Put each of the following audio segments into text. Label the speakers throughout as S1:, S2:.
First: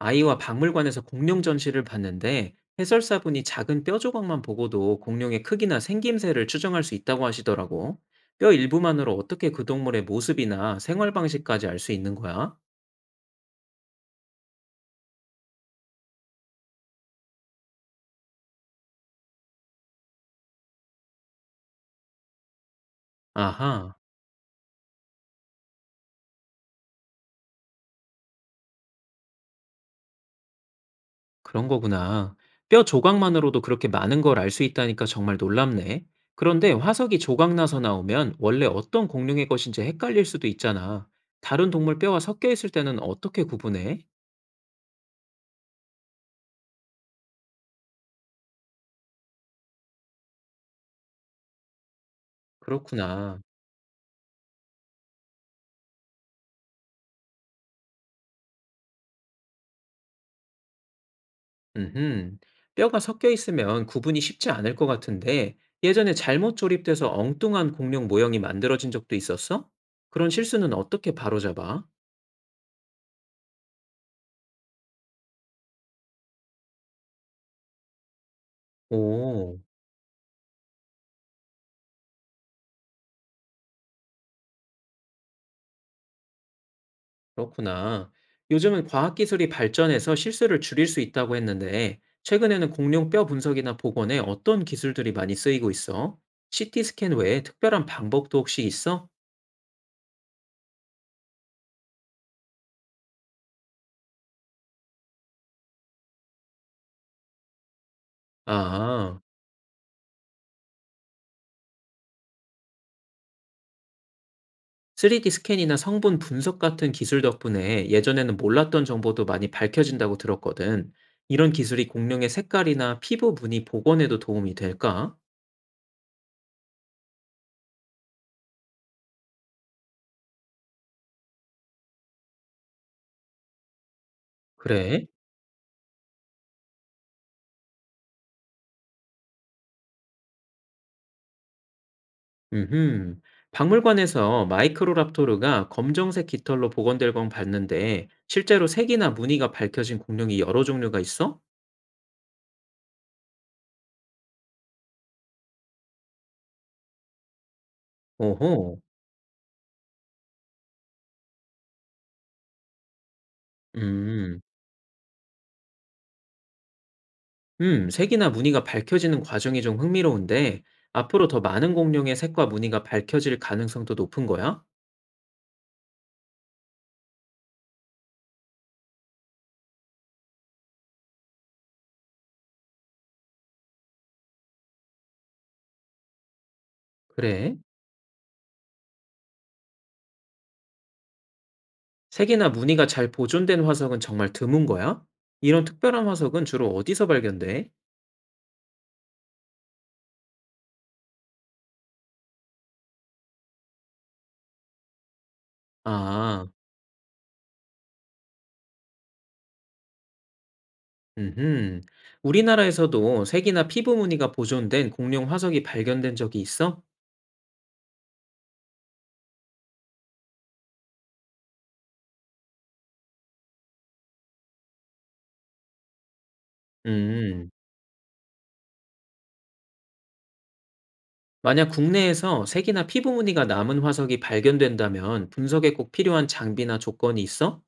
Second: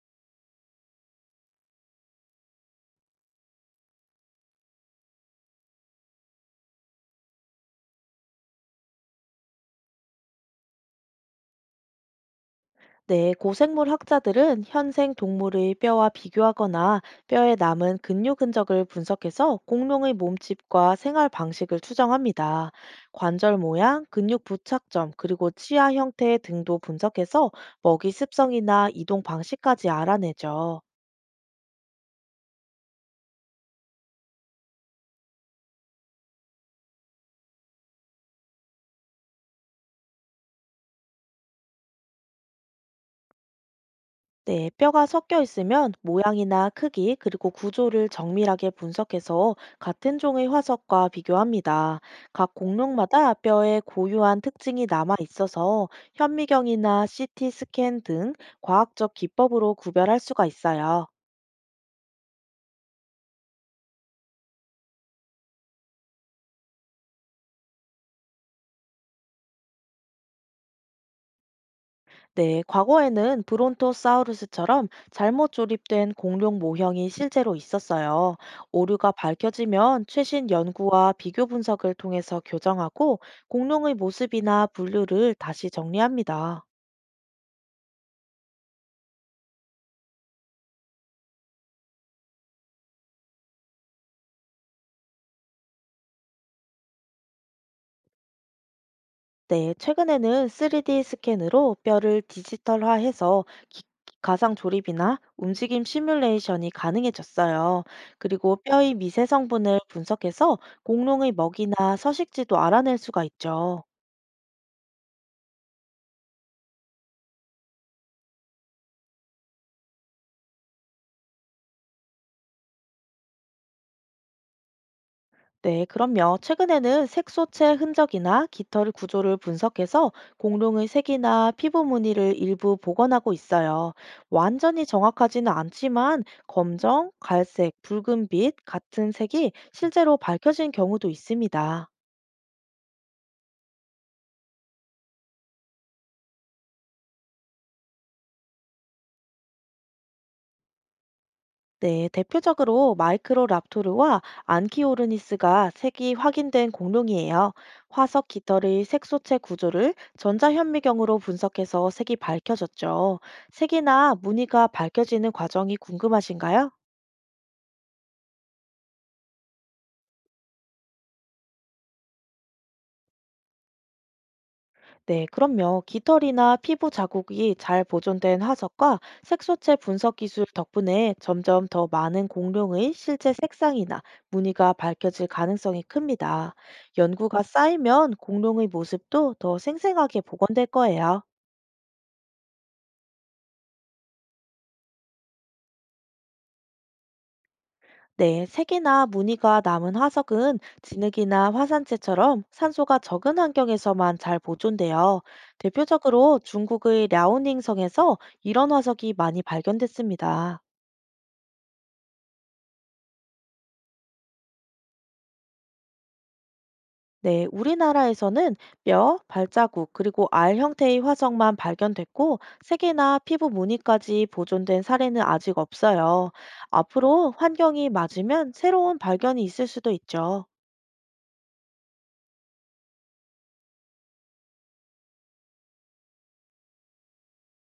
S1: 아이와 박물관에서 공룡 전시를 봤는데 해설사분이 작은 뼈 조각만 보고도 공룡의 크기나 생김새를 추정할 수 있다고 하시더라고. 뼈 일부만으로 어떻게 그 동물의 모습이나 생활 방식까지 알 수 있는 거야?
S2: 네, 고생물 학자들은 현생 동물의 뼈와 비교하거나 뼈에 남은 근육 흔적을 분석해서 공룡의 몸집과 생활 방식을 추정합니다. 관절
S1: 아하,
S2: 모양, 근육 부착점, 그리고 치아 형태 등도 분석해서 먹이 습성이나 이동 방식까지 알아내죠.
S1: 그런 거구나. 뼈 조각만으로도 그렇게 많은 걸 알 수 있다니까 정말 놀랍네. 그런데 화석이 조각 나서 나오면 원래 어떤 공룡의 것인지 헷갈릴 수도 있잖아. 다른 동물 뼈와 섞여 있을 때는 어떻게 구분해?
S2: 네, 뼈가 섞여 있으면 모양이나 크기, 그리고 구조를 정밀하게 분석해서 같은 종의 화석과 비교합니다. 각 공룡마다
S1: 그렇구나.
S2: 뼈에 고유한 특징이 남아 있어서 현미경이나 CT 스캔 등 과학적 기법으로 구별할 수가 있어요.
S1: 음흠. 뼈가 섞여 있으면 구분이 쉽지 않을 것 같은데 예전에 잘못 조립돼서 엉뚱한 공룡 모형이 만들어진 적도 있었어? 그런 실수는 어떻게 바로잡아?
S2: 네, 과거에는 브론토사우루스처럼 잘못 조립된 공룡 모형이 실제로 있었어요. 오류가
S1: 오,
S2: 밝혀지면 최신 연구와 비교 분석을 통해서 교정하고 공룡의 모습이나 분류를 다시 정리합니다.
S1: 그렇구나. 요즘은 과학기술이 발전해서 실수를 줄일 수 있다고 했는데 최근에는 공룡 뼈 분석이나 복원에 어떤 기술들이 많이 쓰이고 있어? CT 스캔 외에 특별한 방법도 혹시 있어?
S2: 네, 최근에는 3D 스캔으로 뼈를 디지털화해서 기- 가상 조립이나 움직임 시뮬레이션이 가능해졌어요. 그리고 뼈의
S1: 아.
S2: 미세 성분을 분석해서 공룡의 먹이나 서식지도 알아낼 수가 있죠.
S1: 3D 스캔이나 성분 분석 같은 기술 덕분에 예전에는 몰랐던 정보도 많이 밝혀진다고 들었거든. 이런 기술이 공룡의 색깔이나 피부 무늬 복원에도 도움이 될까?
S2: 네, 그럼요. 최근에는 색소체 흔적이나 깃털 구조를 분석해서 공룡의 색이나 피부 무늬를 일부 복원하고 있어요. 완전히
S1: 그래?
S2: 정확하지는 않지만 검정, 갈색, 붉은빛 같은 색이 실제로 밝혀진 경우도 있습니다.
S1: 음흠. 박물관에서 마이크로랍토르가 검정색 깃털로 복원될 건 봤는데 실제로 색이나 무늬가 밝혀진 공룡이 여러 종류가 있어?
S2: 네, 대표적으로 마이크로랍토르와 안키오르니스가 색이 확인된 공룡이에요. 화석
S1: 오호.
S2: 깃털의 색소체 구조를 전자현미경으로 분석해서 색이 밝혀졌죠. 색이나
S1: 음.
S2: 무늬가 밝혀지는 과정이 궁금하신가요?
S1: 색이나 무늬가 밝혀지는 과정이 좀 흥미로운데 앞으로 더 많은 공룡의 색과 무늬가 밝혀질 가능성도 높은 거야?
S2: 네, 그럼요. 깃털이나 피부 자국이 잘 보존된 화석과 색소체 분석 기술 덕분에 점점 더 많은 공룡의 실제 색상이나 무늬가 밝혀질 가능성이 큽니다. 연구가
S1: 그래?
S2: 쌓이면 공룡의 모습도 더 생생하게 복원될 거예요.
S1: 색이나 무늬가 잘 보존된 화석은 정말 드문 거야? 이런 특별한 화석은 주로 어디서 발견돼?
S2: 네, 색이나 무늬가 남은 화석은 진흙이나 화산재처럼 산소가 적은 환경에서만 잘 보존돼요. 대표적으로
S1: 아,
S2: 중국의 랴오닝성에서 이런 화석이 많이 발견됐습니다.
S1: 음, 우리나라에서도 색이나 피부 무늬가 보존된 공룡 화석이 발견된 적이 있어?
S2: 네, 우리나라에서는 뼈, 발자국, 그리고 알 형태의 화석만 발견됐고, 색이나 피부 무늬까지 보존된 사례는 아직 없어요. 앞으로
S1: 음,
S2: 환경이 맞으면 새로운 발견이 있을 수도 있죠.
S1: 만약 국내에서 색이나 피부 무늬가 남은 화석이 발견된다면 분석에 꼭 필요한 장비나 조건이 있어?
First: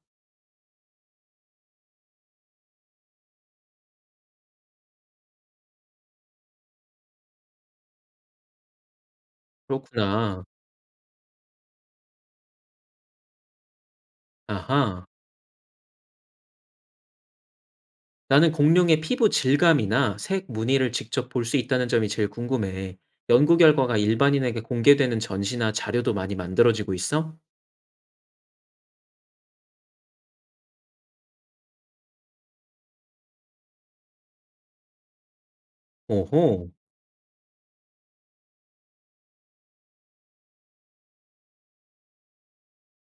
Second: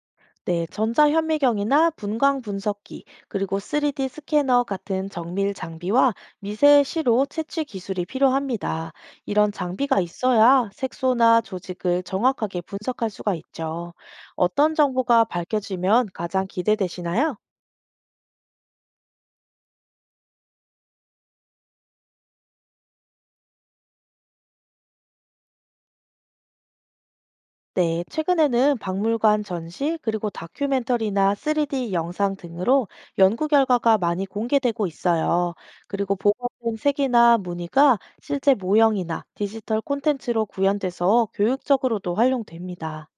S2: 네, 전자현미경이나 분광 분석기, 그리고 3D 스캐너 같은 정밀 장비와 미세 시로 채취 기술이 필요합니다. 이런 장비가
S1: 그렇구나.
S2: 있어야 색소나 조직을 정확하게 분석할 수가 있죠. 어떤
S1: 아하.
S2: 정보가 밝혀지면 가장 기대되시나요?
S1: 나는 공룡의 피부 질감이나 색 무늬를 직접 볼 수 있다는 점이 제일 궁금해. 연구 결과가 일반인에게 공개되는 전시나 자료도 많이 만들어지고 있어?
S2: 네, 최근에는 박물관 전시, 그리고 다큐멘터리나 3D 영상 등으로 연구 결과가 많이 공개되고 있어요. 그리고
S1: 오호,
S2: 보관된 색이나 무늬가 실제 모형이나 디지털 콘텐츠로 구현돼서 교육적으로도 활용됩니다.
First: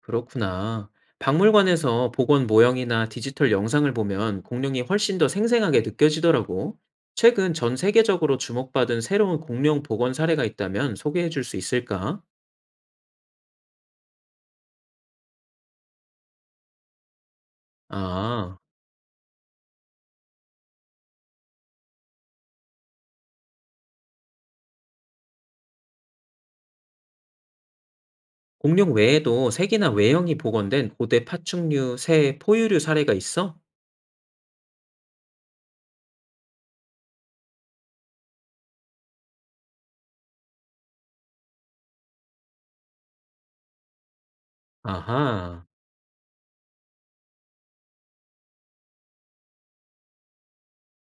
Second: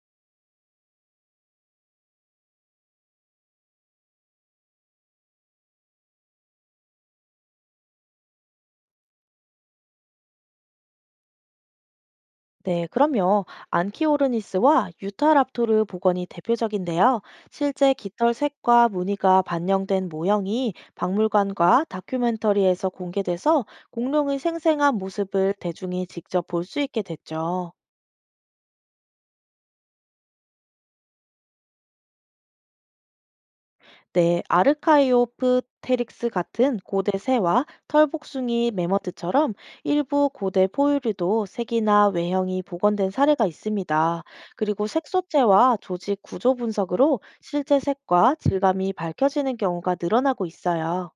S1: 그렇구나. 박물관에서 복원 모형이나 디지털 영상을 보면 공룡이 훨씬 더 생생하게 느껴지더라고. 최근 전 세계적으로 주목받은 새로운 공룡 복원 사례가 있다면 소개해 줄 수 있을까?
S2: 네, 그럼요. 안키오르니스와 유타랍토르 복원이 대표적인데요. 실제 깃털
S1: 아,
S2: 색과 무늬가 반영된 모형이 박물관과 다큐멘터리에서 공개돼서 공룡의 생생한 모습을 대중이 직접 볼 수 있게 됐죠.
S1: 공룡 외에도 색이나 외형이 복원된 고대 파충류, 새, 포유류 사례가 있어?
S2: 네, 아르카이오프테릭스 같은 고대 새와 털복숭이 매머드처럼 일부 고대 포유류도 색이나 외형이 복원된 사례가 있습니다. 그리고
S1: 아하.
S2: 색소체와 조직 구조 분석으로 실제 색과 질감이 밝혀지는 경우가 늘어나고 있어요.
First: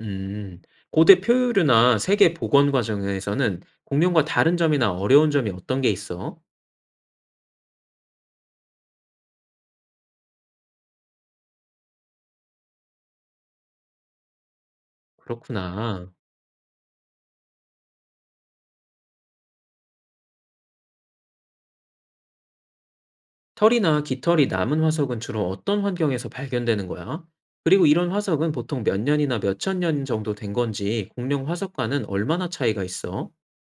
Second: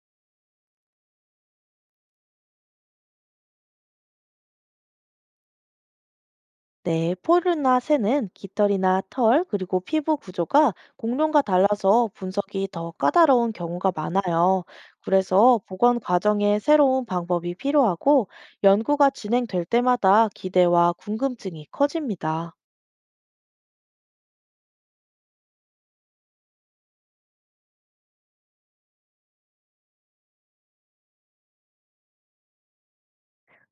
S1: 음. 고대 표유류나 세계 복원 과정에서는 공룡과 다른 점이나 어려운 점이 어떤 게 있어?
S2: 네, 포유류나 새는 깃털이나 털, 그리고 피부 구조가 공룡과 달라서 분석이 더 까다로운 경우가 많아요. 그래서 복원
S1: 그렇구나.
S2: 과정에 새로운 방법이 필요하고 연구가 진행될 때마다 기대와 궁금증이 커집니다.
S1: 털이나 깃털이 남은 화석은 주로 어떤 환경에서 발견되는 거야? 그리고 이런 화석은 보통 몇 년이나 몇 천 년 정도 된 건지 공룡 화석과는 얼마나 차이가 있어?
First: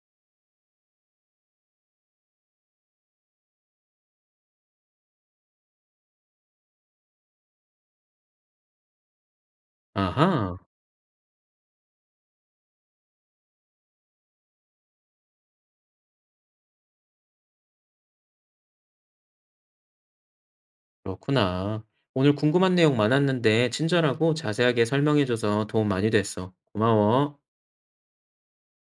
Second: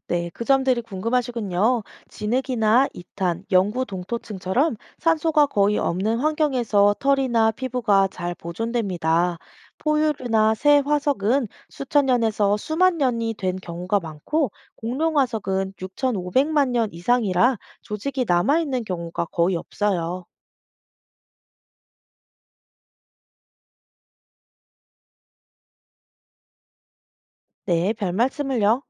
S2: 네, 그 점들이 궁금하시군요. 진흙이나 이탄, 영구 동토층처럼 산소가 거의 없는 환경에서 털이나 피부가 잘 보존됩니다. 포유류나
S1: 아하,
S2: 새 화석은 수천 년에서 수만 년이 된 경우가 많고, 공룡 화석은 6,500만 년 이상이라 조직이 남아있는 경우가 거의 없어요.
S1: 그렇구나. 오늘 궁금한 내용 많았는데 친절하고 자세하게 설명해줘서 도움 많이 됐어. 고마워.
S2: 네, 별 말씀을요.